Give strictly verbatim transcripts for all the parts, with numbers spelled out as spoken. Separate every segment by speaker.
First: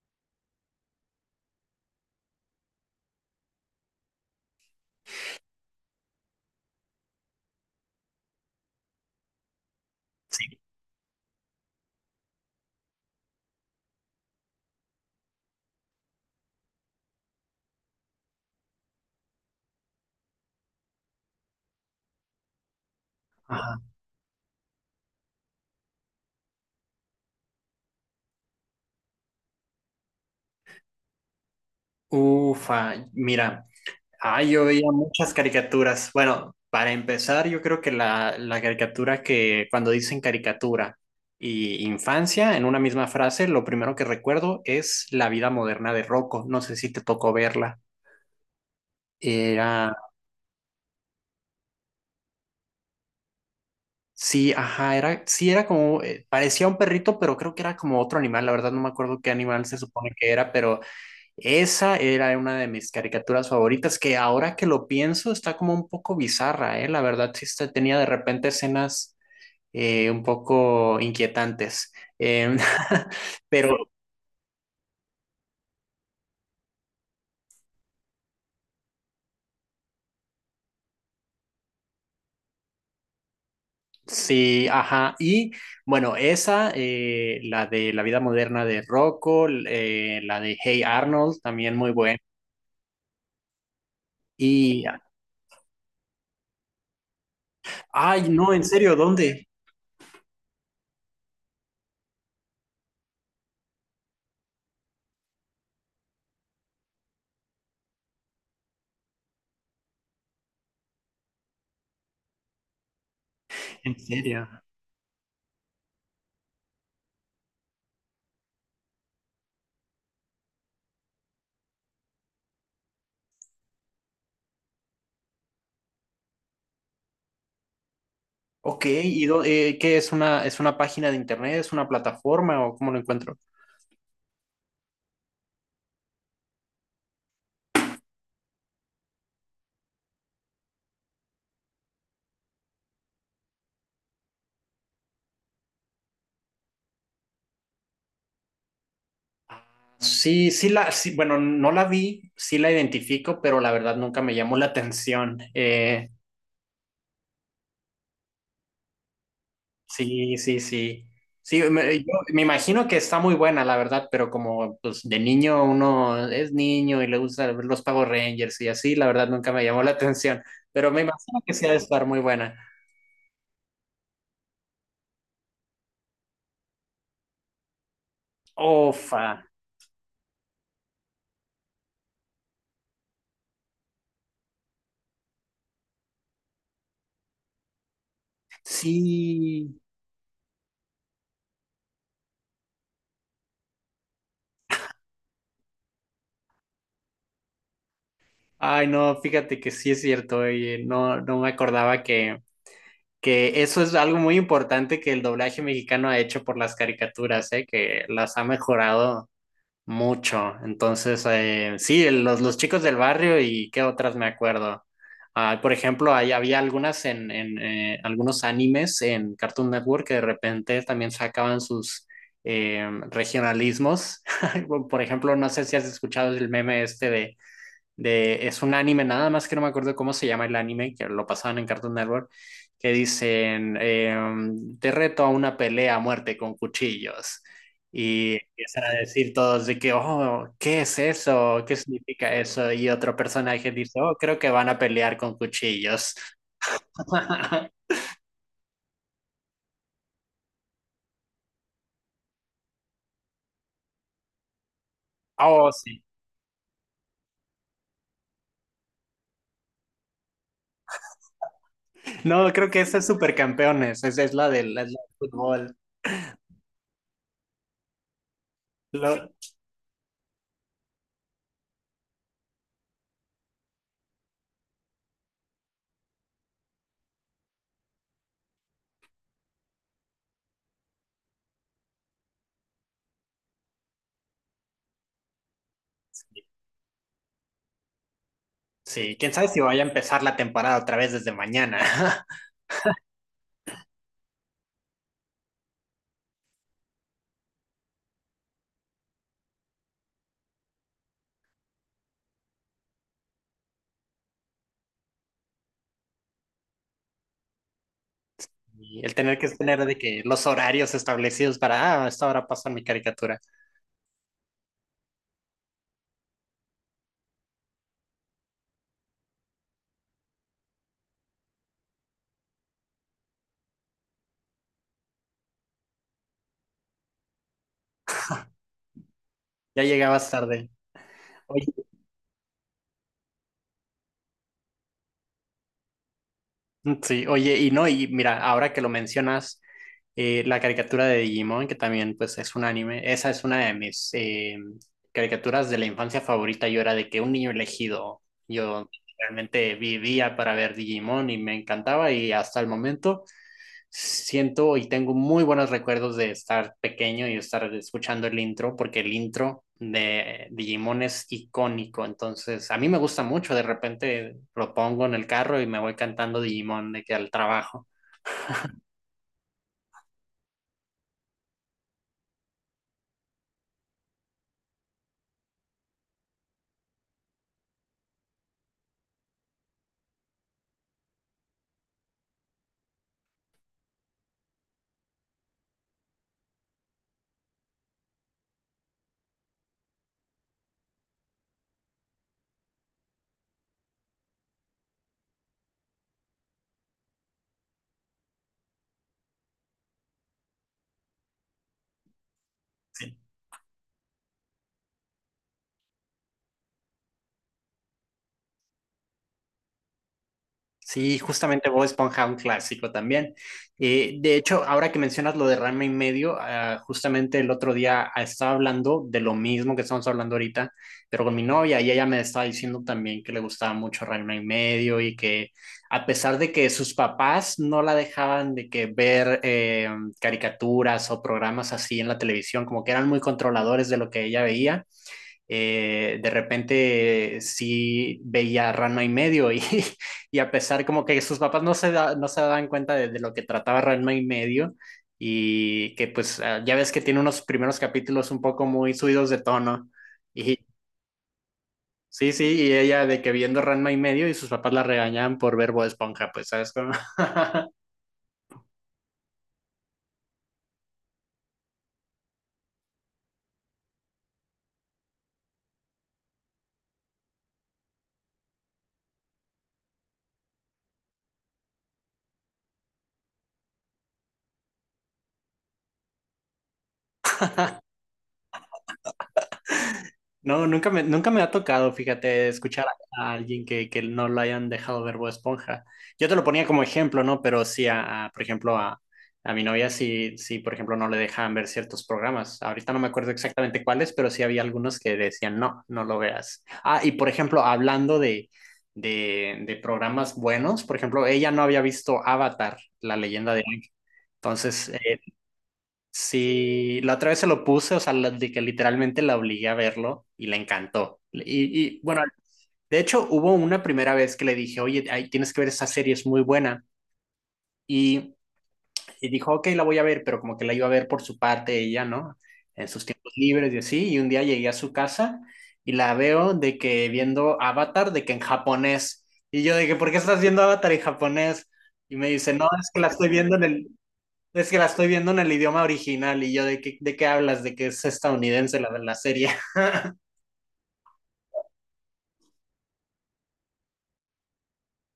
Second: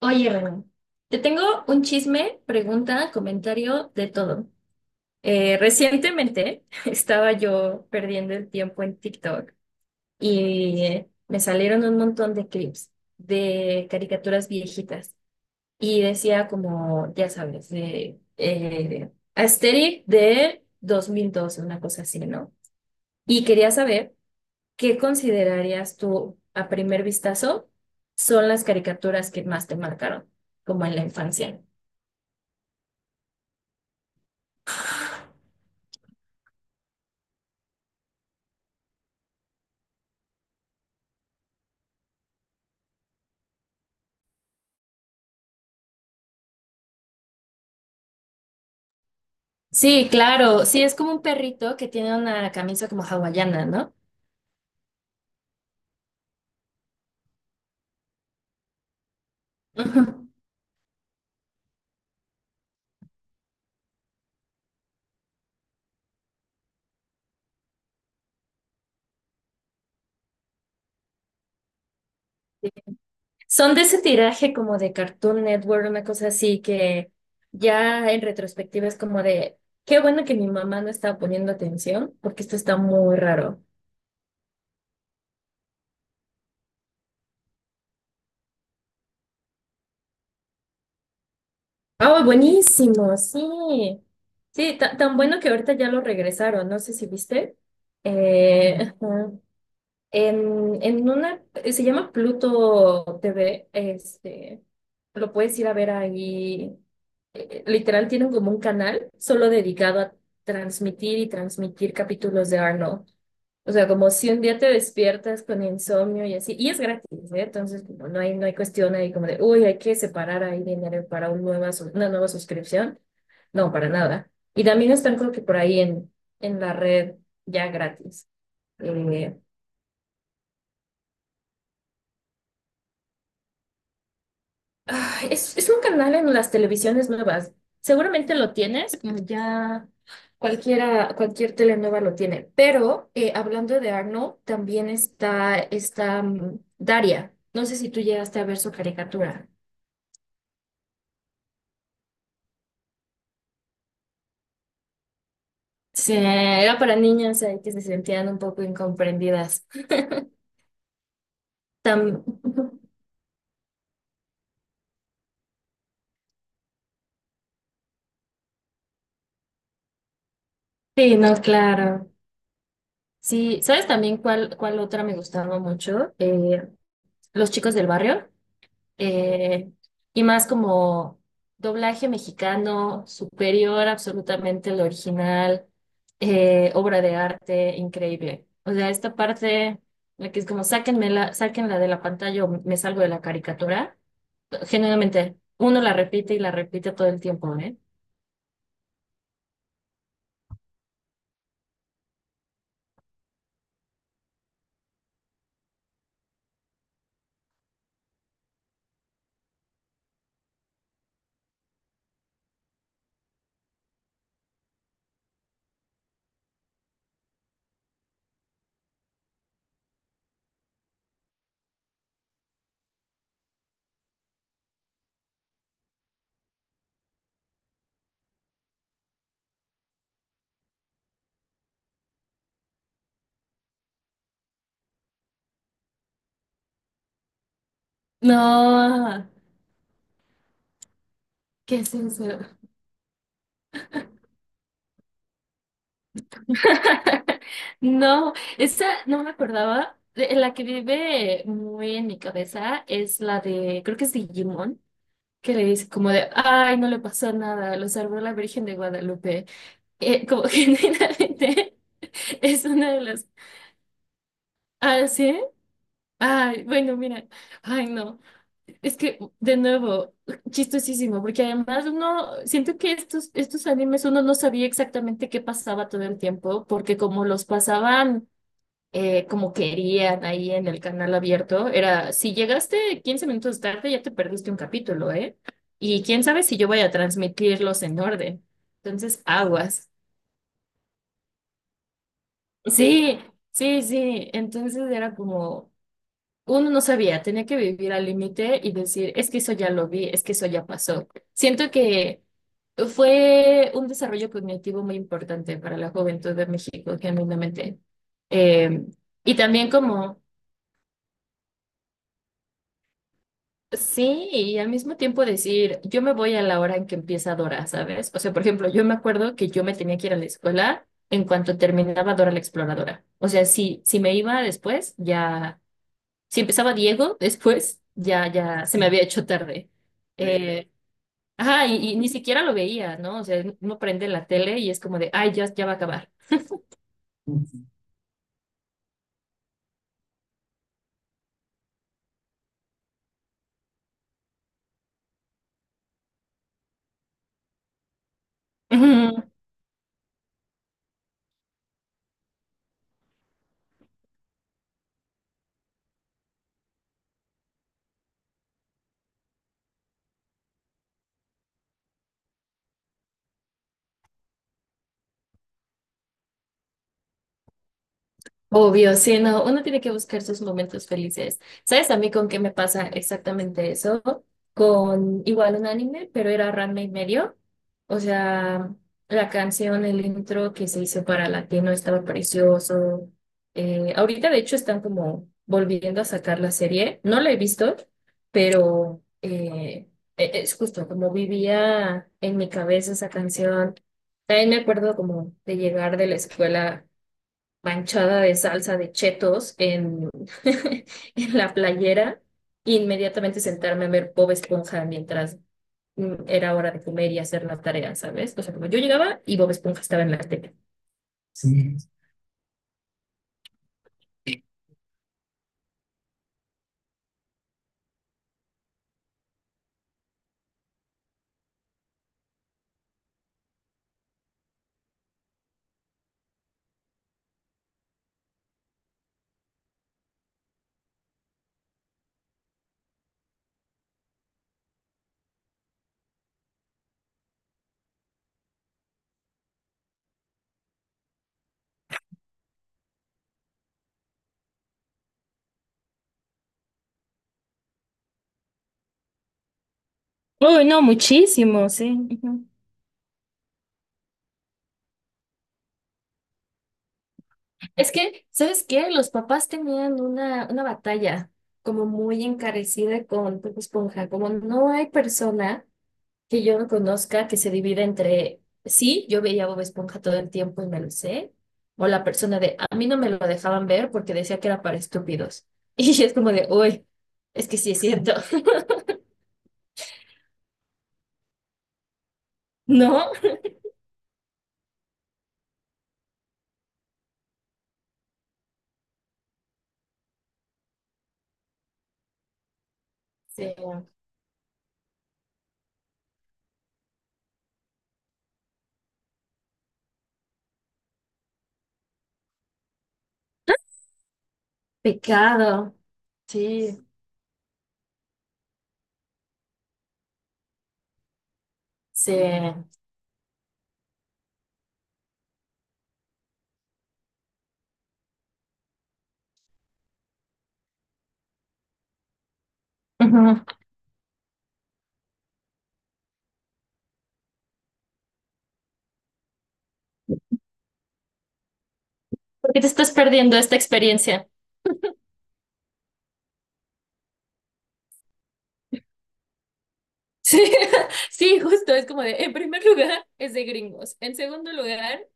Speaker 1: Oye, Renan, te tengo un chisme, pregunta, comentario, de todo. Eh, recientemente estaba yo perdiendo el tiempo en TikTok
Speaker 2: Sí.
Speaker 1: y me salieron un montón de clips de caricaturas viejitas y decía como, ya sabes, de eh, Asterix de dos mil doce, una cosa así, ¿no? Y quería
Speaker 2: Ajá.
Speaker 1: saber qué considerarías tú a primer vistazo son las caricaturas que más te marcaron, como en la infancia.
Speaker 2: Ufa, mira, ah, yo veía muchas caricaturas. Bueno, para empezar, yo creo que la, la caricatura que cuando dicen caricatura y infancia en una misma frase, lo primero que recuerdo es La vida moderna de Rocco. No sé si te tocó verla. Era,
Speaker 1: Sí, claro, sí, es como un perrito que tiene una camisa como hawaiana, ¿no?
Speaker 2: sí, ajá, era, sí, era como, eh, parecía un perrito, pero creo que era como otro animal. La verdad no me acuerdo qué animal se supone
Speaker 1: Ujú.
Speaker 2: que era, pero esa era una de mis caricaturas favoritas, que ahora que lo pienso está como un poco bizarra, ¿eh? La verdad sí está- tenía de repente escenas eh, un poco inquietantes. Em,
Speaker 1: Son
Speaker 2: pero
Speaker 1: de ese tiraje como de Cartoon Network, una cosa así que ya en retrospectiva es como de, qué bueno que mi mamá no estaba poniendo atención, porque esto está muy raro.
Speaker 2: sí, ajá. Y bueno, esa, eh, la de La vida moderna de Rocco, l- eh, la de Hey Arnold, también muy buena.
Speaker 1: Ah, buenísimo, sí. Sí,
Speaker 2: Y
Speaker 1: ta- tan bueno que ahorita ya lo regresaron, no sé si viste.
Speaker 2: ay, no, ¿en
Speaker 1: Eh,
Speaker 2: serio,
Speaker 1: ajá.
Speaker 2: dónde?
Speaker 1: En, en una, eh, se llama Pluto T V, este, lo puedes ir a ver ahí. eh, Literal tienen como un canal solo dedicado a transmitir y transmitir capítulos de Arnold. O sea,
Speaker 2: En
Speaker 1: como si un
Speaker 2: serio.
Speaker 1: día te despiertas con insomnio y así, y es gratis, ¿eh? Entonces, como no hay, no hay cuestión ahí como de, uy, hay que separar ahí dinero para un nueva, sus- una nueva suscripción. No, para nada. Y también están creo que por ahí en, en la red ya gratis.
Speaker 2: Ok, ¿y
Speaker 1: Eh,
Speaker 2: dó- eh, qué es, una, es una página de internet, es una plataforma o cómo lo encuentro?
Speaker 1: Ay, es, es un canal en las televisiones nuevas. Seguramente lo tienes, como ya cualquiera, cualquier tele nueva lo tiene. Pero eh, hablando de Arnold, también está, está mm, Daria. No sé si tú llegaste a ver su caricatura.
Speaker 2: Sí, sí la, sí, bueno, no la vi, sí la identifico, pero la verdad nunca me llamó la atención. Eh,
Speaker 1: Sí, era para niñas ahí que se sentían un poco incomprendidas.
Speaker 2: sí, sí, sí. Sí, me, yo
Speaker 1: Tam-
Speaker 2: me imagino que está muy buena, la verdad, pero como pues de niño uno es niño y le gusta ver los Power Rangers y así, la verdad nunca me llamó la atención, pero me
Speaker 1: Sí, no,
Speaker 2: imagino que sí ha de estar
Speaker 1: claro.
Speaker 2: muy buena.
Speaker 1: Sí, ¿sabes también cuál, cuál otra me gustaba mucho? Eh, Los chicos del barrio.
Speaker 2: Ofa,
Speaker 1: eh, y más como doblaje mexicano superior absolutamente al original, eh, obra de arte increíble. O sea, esta
Speaker 2: sí.
Speaker 1: parte, la que es como sáquenmela, sáquenla de la pantalla o me salgo de la caricatura, genuinamente uno la repite y la repite todo el tiempo, ¿eh?
Speaker 2: Ay, no, fíjate que sí es cierto, oye, no, no me acordaba que que eso es algo muy importante que el doblaje mexicano ha hecho por las caricaturas, ¿eh?, que las ha mejorado mucho. Entonces, eh, sí, los, los chicos del barrio y qué otras me acuerdo. Ah, por ejemplo, ahí había algunas en, en eh, algunos animes en Cartoon Network que de repente también sacaban sus eh, regionalismos. Por ejemplo, no sé si has escuchado el meme este de de, es un anime, nada más que no me acuerdo cómo se llama el anime, que lo pasaban en Cartoon Network, que dicen, eh, te reto a una pelea a muerte con cuchillos. Y empiezan a
Speaker 1: No,
Speaker 2: decir todos de que, oh, ¿qué es eso? ¿Qué
Speaker 1: ¿qué es eso?
Speaker 2: significa eso? Y otro personaje dice, oh, creo que van a pelear con cuchillos.
Speaker 1: No, esa no me acordaba. De- La que vive muy en mi cabeza es la de, creo que es Digimon, que le
Speaker 2: Oh,
Speaker 1: dice
Speaker 2: sí.
Speaker 1: como de, ay, no le pasó nada, lo salvó la Virgen de Guadalupe. Eh, como generalmente
Speaker 2: No,
Speaker 1: es
Speaker 2: creo que
Speaker 1: una
Speaker 2: esa
Speaker 1: de
Speaker 2: es
Speaker 1: las,
Speaker 2: Supercampeones, esa es la del, la del
Speaker 1: ah, sí,
Speaker 2: fútbol.
Speaker 1: ay, bueno, mira, ay, no, es que
Speaker 2: Lo-
Speaker 1: de nuevo, chistosísimo, porque además uno, siento que estos, estos animes uno no sabía exactamente qué pasaba todo el tiempo, porque como los pasaban eh, como querían ahí en el canal abierto, era, si llegaste quince minutos tarde, ya te perdiste un capítulo, ¿eh? Y quién sabe si yo voy a transmitirlos en orden.
Speaker 2: sí,
Speaker 1: Entonces,
Speaker 2: quién sabe si vaya a
Speaker 1: aguas.
Speaker 2: empezar la temporada otra vez desde mañana.
Speaker 1: Sí, sí, sí. Entonces era como, uno no sabía, tenía que vivir al límite y decir, es que eso ya lo vi, es que eso ya pasó. Siento que fue un desarrollo cognitivo muy importante para la juventud de México, genuinamente. Em,
Speaker 2: Y el
Speaker 1: y
Speaker 2: tener que
Speaker 1: también
Speaker 2: tener de
Speaker 1: como
Speaker 2: que los horarios establecidos para, ah, a esta hora pasa mi caricatura.
Speaker 1: sí, y al mismo tiempo decir, yo me voy a la hora en que empieza Dora, ¿sabes? O sea, por ejemplo, yo me acuerdo que yo me tenía que ir a la escuela en cuanto terminaba Dora la Exploradora. O sea, si, si me iba después, ya, si empezaba Diego después, ya, ya se me había hecho tarde.
Speaker 2: Ya
Speaker 1: Sí.
Speaker 2: llegabas
Speaker 1: Eh,
Speaker 2: tarde. Oye,
Speaker 1: ajá, y, y ni siquiera lo veía, ¿no? O sea, uno prende la tele y es como de, ay, ya, ya va a acabar.
Speaker 2: mm, sí, oye, y no, y mira, ahora que lo mencionas, eh, la caricatura de Digimon, que también pues es un anime, esa es una de mis eh, caricaturas de la infancia favorita. Yo era de que un niño elegido, yo realmente vivía para ver Digimon y me encantaba, y hasta el momento siento y tengo muy buenos recuerdos de estar pequeño y estar escuchando el intro, porque el intro de Digimon es icónico, entonces a mí me gusta mucho, de repente lo pongo en el carro y me voy cantando Digimon de que al trabajo.
Speaker 1: Obvio, sí, no, uno tiene que buscar sus momentos felices. ¿Sabes a mí con qué me pasa exactamente eso? Con igual un anime, pero era Ranma y medio. O sea, la canción, el intro que se hizo para Latino estaba precioso. Eh, ahorita, de hecho, están como volviendo a sacar la serie. No la he visto, pero eh, e- es justo como vivía en mi cabeza esa canción. También me acuerdo como de llegar de la escuela manchada de salsa de chetos en, en la playera e
Speaker 2: Sí,
Speaker 1: inmediatamente sentarme a ver Bob Esponja mientras mm, era hora de comer y hacer la tarea, ¿sabes? O sea, como yo llegaba y Bob Esponja estaba en la tele.
Speaker 2: sí, justamente
Speaker 1: Sí.
Speaker 2: Bob Esponja, un clásico también. Eh, de hecho, ahora que mencionas lo de Rama y medio, ah, justamente el otro día ah, estaba hablando de lo mismo que estamos hablando ahorita, pero con mi novia y ella me estaba diciendo también que le gustaba mucho Rama y medio, y que a pesar de que sus papás no la dejaban de que ver eh, caricaturas o programas así en la televisión, como que eran muy controladores de lo que ella veía, eh, de repente sí veía Rano y medio y, y a pesar como que sus papás no se, da- no se daban cuenta de, de lo que trataba Rano y medio, y que pues ah, ya ves que tiene unos primeros capítulos un poco muy subidos de tono, y
Speaker 1: Uy, no, muchísimo, sí.
Speaker 2: sí, sí,
Speaker 1: Ujú.
Speaker 2: y ella de que viendo Ranma y medio y sus papás la regañaban por ver Bob Esponja, pues sabes cómo.
Speaker 1: Es que, ¿sabes qué? Los papás tenían una, una batalla como muy encarecida con Bob Esponja, como no hay persona que yo no conozca que se divida entre, sí, yo veía Bob Esponja todo el tiempo y me lo sé, o la persona de, a mí no me lo dejaban ver porque decía que era para estúpidos. Y es como de, uy, es que sí es cierto,
Speaker 2: No, nunca me, nunca me ha tocado, fíjate, escuchar
Speaker 1: ¿no?
Speaker 2: a, a alguien que, que no lo hayan dejado ver Bob Esponja. Yo te lo ponía como ejemplo, ¿no? Pero sí, a, a, por ejemplo, a, a mi novia sí, sí, por ejemplo, no le dejaban ver ciertos programas. Ahorita no me acuerdo
Speaker 1: Sí.
Speaker 2: exactamente cuáles, pero sí había algunos que decían, no, no lo veas. Ah, y por ejemplo, hablando de, de, de programas buenos, por ejemplo, ella no había visto Avatar, la leyenda de... Aang. Entonces, eh,
Speaker 1: Pecado, sí,
Speaker 2: sí, la otra vez se lo puse, o sea, la- de que literalmente la obligué a verlo y le encantó. Y, y
Speaker 1: sí.
Speaker 2: bueno, de hecho hubo una primera vez que le dije, oye, ay, tienes que ver esa serie, es muy buena. Y y dijo, ok, la voy a ver, pero como que la iba a ver por su parte ella, ¿no? En sus tiempos
Speaker 1: Ujú.
Speaker 2: libres y así. Y un día llegué a su casa y la veo de que viendo Avatar, de que en japonés. Y yo de que, ¿por qué estás viendo Avatar en japonés? Y me
Speaker 1: ¿Por
Speaker 2: dice,
Speaker 1: te
Speaker 2: no, es
Speaker 1: estás
Speaker 2: que la estoy
Speaker 1: perdiendo
Speaker 2: viendo
Speaker 1: esta
Speaker 2: en el,
Speaker 1: experiencia?
Speaker 2: es que la estoy viendo en el idioma original, y yo de qué, de qué hablas, de que es estadounidense la de la serie.
Speaker 1: Sí, sí, justo, es como de, en primer lugar es de gringos, en segundo lugar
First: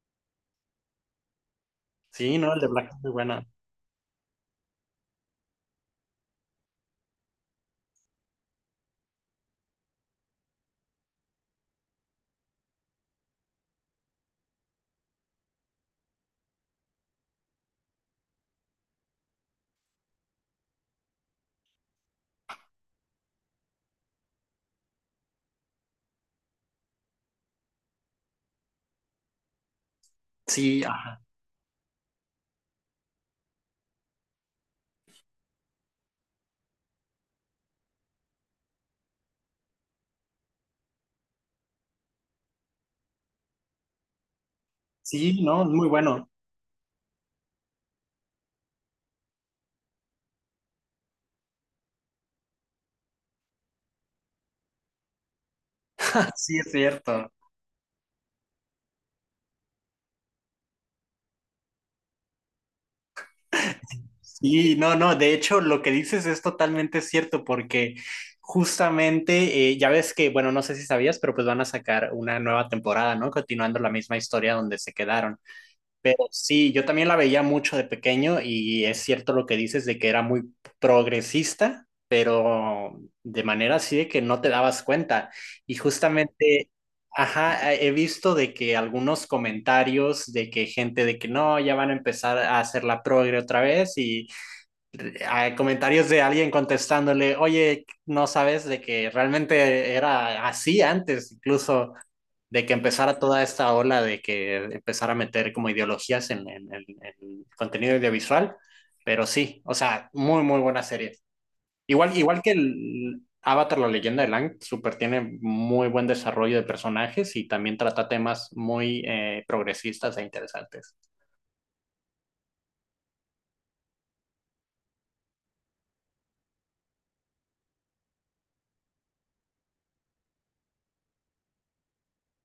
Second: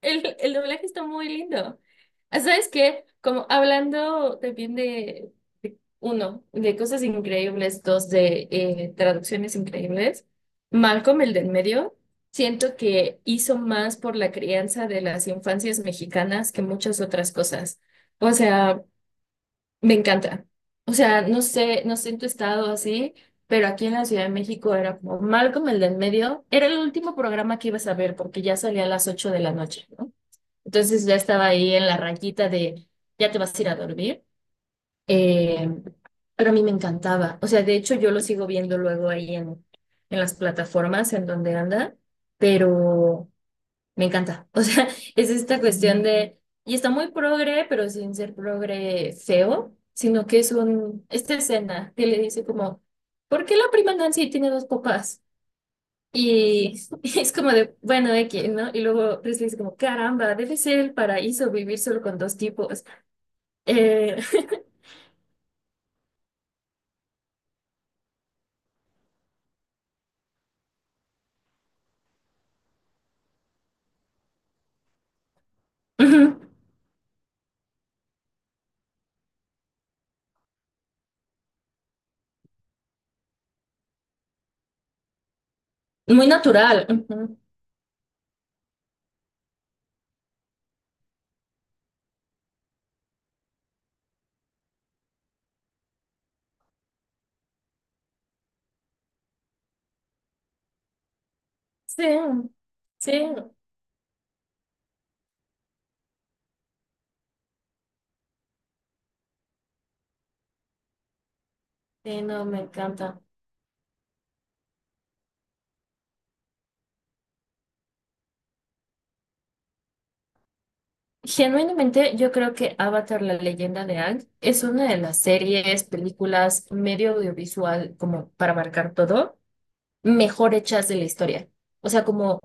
Speaker 1: El, el doblaje está muy lindo.
Speaker 2: Sí,
Speaker 1: Ah,
Speaker 2: no, el de
Speaker 1: ¿sabes
Speaker 2: Black es
Speaker 1: qué?
Speaker 2: muy bueno.
Speaker 1: Como hablando también de, de- uno, de cosas increíbles, dos, de eh, traducciones increíbles, Malcolm, el del medio, siento que hizo más por la crianza de las infancias mexicanas que muchas otras cosas. O sea, me encanta. O sea, no sé, no sé en tu estado así, pero aquí en la Ciudad de México era como Malcolm, el del medio, era el último programa que ibas a ver porque ya salía a las ocho de la noche, ¿no?
Speaker 2: Sí,
Speaker 1: Entonces ya
Speaker 2: ajá.
Speaker 1: estaba ahí en la raquita de, ya te vas a ir a dormir. Eh, pero a mí me encantaba. O sea, de hecho yo lo sigo viendo luego ahí en, en las plataformas en donde anda, pero me encanta. O sea, es
Speaker 2: Sí,
Speaker 1: esta
Speaker 2: no, es muy
Speaker 1: cuestión
Speaker 2: bueno.
Speaker 1: de, y está muy progre, pero sin ser progre feo, sino que es un, esta escena que le dice como, ¿por qué la prima Nancy tiene dos papás?
Speaker 2: Sí, es
Speaker 1: Y
Speaker 2: cierto.
Speaker 1: es como de, bueno, X, ¿no? Y luego Presley dice como, caramba, debe ser el paraíso vivir solo con dos tipos. Eh,
Speaker 2: Sí, no, no, de hecho lo que dices es totalmente cierto, porque justamente eh, ya ves que, bueno, no sé si sabías, pero pues van a sacar una nueva temporada, ¿no? Continuando la misma historia donde se quedaron. Pero
Speaker 1: Ujú,
Speaker 2: sí, yo también la veía mucho de pequeño y es cierto lo que dices de que era muy progresista, pero de manera así de que no te dabas cuenta. Y
Speaker 1: muy
Speaker 2: justamente,
Speaker 1: natural. Ujú.
Speaker 2: ajá, he visto de que algunos comentarios de que gente de que no, ya van a empezar a hacer la progre otra vez y a comentarios de alguien contestándole, oye, no sabes de que realmente era así antes, incluso
Speaker 1: Sí,
Speaker 2: de que
Speaker 1: sí,
Speaker 2: empezara toda esta ola de que empezara a meter como ideologías en el contenido audiovisual, pero sí, o sea, muy, muy buena serie. Igual,
Speaker 1: sí,
Speaker 2: igual
Speaker 1: no,
Speaker 2: que
Speaker 1: me encanta.
Speaker 2: el Avatar, la leyenda de Lang, super tiene muy buen desarrollo de personajes y también trata temas muy eh, progresistas e interesantes.
Speaker 1: Genuinamente, yo creo que Avatar, la leyenda de Aang, es una de las series, películas, medio audiovisual, como para marcar todo, mejor hechas de la historia. O sea, como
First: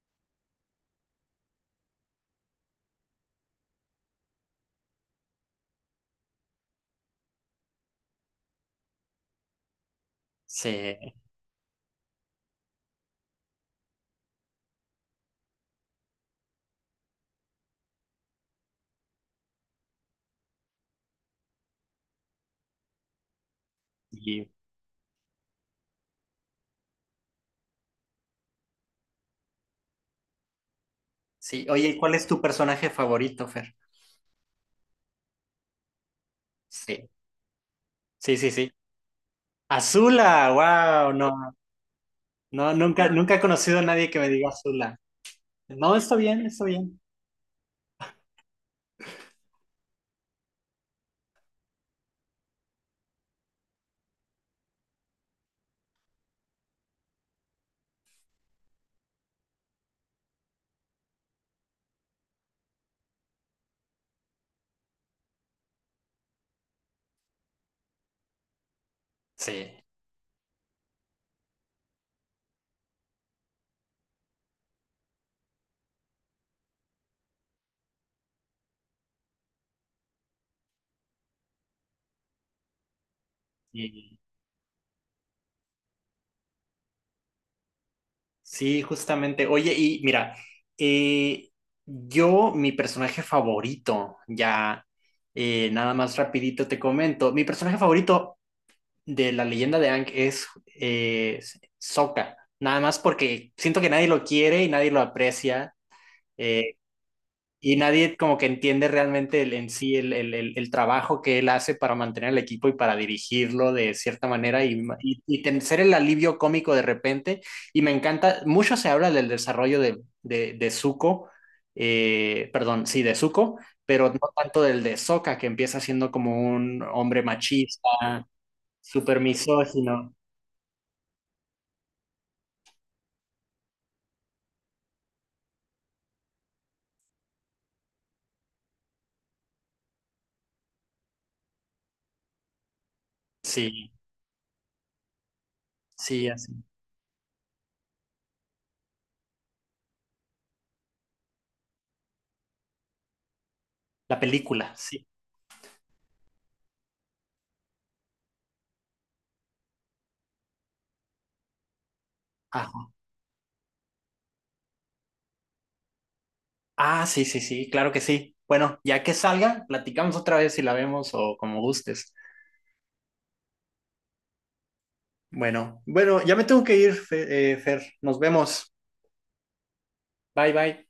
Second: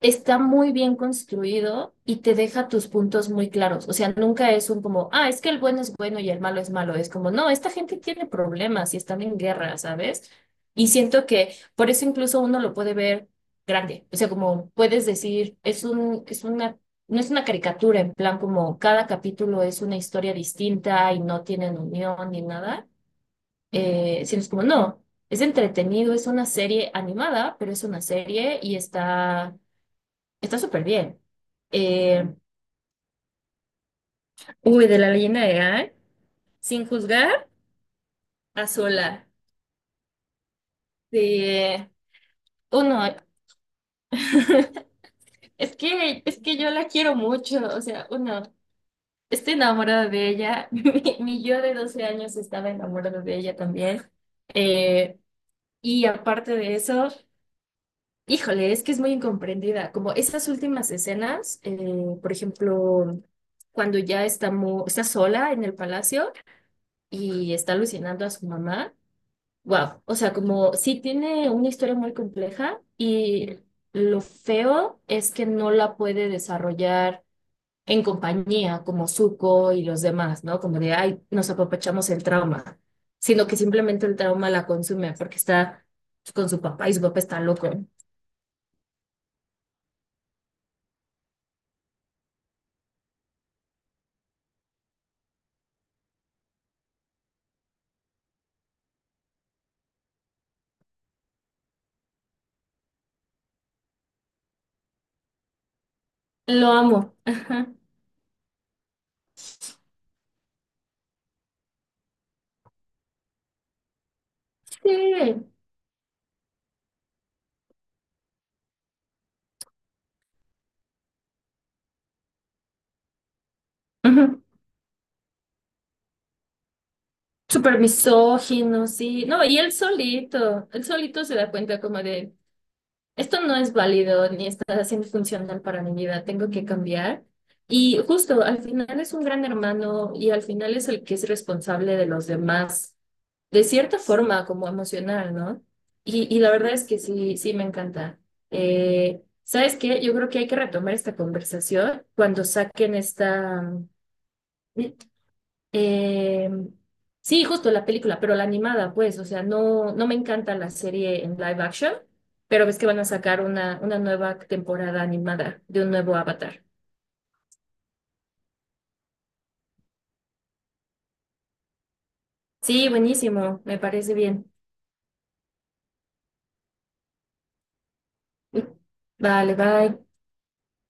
Speaker 1: está muy bien construido y te deja tus puntos muy claros. O sea, nunca es un como, ah, es que el bueno es bueno y el malo es malo. Es como, no, esta gente tiene problemas y están en guerra, ¿sabes? Y
Speaker 2: Sí,
Speaker 1: siento que por eso incluso uno lo puede ver grande. O sea, como puedes decir, es un, es una, no es una caricatura, en plan como cada capítulo es una historia distinta y no tienen unión ni nada. Eh, sino
Speaker 2: y
Speaker 1: es como, no, es entretenido, es una serie animada, pero es una serie y está, está súper bien.
Speaker 2: sí. Oye, ¿cuál es
Speaker 1: Eh,
Speaker 2: tu personaje favorito, Fer?
Speaker 1: Uy, de la leyenda de Aang, sin
Speaker 2: Sí,
Speaker 1: juzgar
Speaker 2: sí, sí,
Speaker 1: a
Speaker 2: sí.
Speaker 1: sola.
Speaker 2: Azula, wow, no,
Speaker 1: De
Speaker 2: no, nunca,
Speaker 1: uno,
Speaker 2: nunca he conocido a nadie que me diga Azula.
Speaker 1: es
Speaker 2: No, está
Speaker 1: que, es
Speaker 2: bien,
Speaker 1: que
Speaker 2: está
Speaker 1: yo la
Speaker 2: bien.
Speaker 1: quiero mucho. O sea, uno, estoy enamorada de ella. Mi, mi yo de doce años estaba enamorada de ella también. Eh, y aparte de eso, híjole, es que es muy incomprendida. Como esas últimas escenas, eh, por ejemplo, cuando ya está, mu- está sola en el palacio y está alucinando a su mamá.
Speaker 2: Sí,
Speaker 1: Wow, o sea, como sí tiene una historia muy compleja y lo feo es que no la puede desarrollar en compañía como Zuko y los demás, ¿no? Como de, ay, nos apapachamos el trauma, sino que simplemente el
Speaker 2: y-
Speaker 1: trauma la consume porque está con su papá y su papá está loco.
Speaker 2: sí, justamente. Oye, y mira, eh, yo, mi personaje favorito, ya, eh, nada más rapidito te comento, mi personaje favorito de la leyenda de Aang es eh, Sokka, nada más porque siento que nadie lo quiere y nadie lo aprecia.
Speaker 1: Lo
Speaker 2: eh,
Speaker 1: amo. Ajá.
Speaker 2: y nadie como que entiende realmente el, en sí el, el, el, el trabajo que él hace para mantener el equipo y para dirigirlo de cierta manera, y, y, y
Speaker 1: Sí.
Speaker 2: ten- ser el alivio cómico de repente. Y me encanta, mucho se habla del desarrollo de, de, de Zuko, eh, perdón, sí, de Zuko, pero no
Speaker 1: Ajá.
Speaker 2: tanto del de Sokka, que empieza siendo como un hombre
Speaker 1: Súper
Speaker 2: machista,
Speaker 1: misógino,
Speaker 2: súper
Speaker 1: sí. No, y él
Speaker 2: misógino.
Speaker 1: solito, él solito se da cuenta como de... esto no es válido ni está siendo funcional para mi vida, tengo que cambiar. Y justo al final es un gran hermano y al final es el que es responsable de los demás, de
Speaker 2: Sí,
Speaker 1: cierta forma como emocional, ¿no?
Speaker 2: sí,
Speaker 1: Y, y la
Speaker 2: así.
Speaker 1: verdad es que sí, sí me encanta. Eh, ¿sabes qué? Yo creo que hay que retomar esta conversación cuando saquen esta...
Speaker 2: La película, sí.
Speaker 1: Eh, sí, justo la película, pero la animada, pues, o sea, no, no me encanta la serie en live action, pero ves que
Speaker 2: Ajá.
Speaker 1: van a sacar una, una nueva temporada animada de un nuevo Avatar.
Speaker 2: Ah, sí, sí, sí, claro que sí. Bueno, ya que salga, platicamos otra vez si la vemos o como gustes.
Speaker 1: Sí, buenísimo, me parece bien.
Speaker 2: Bueno, bueno, ya me tengo que ir, Fe- eh, Fer. Nos vemos.
Speaker 1: Vale, bye.
Speaker 2: Bye, bye.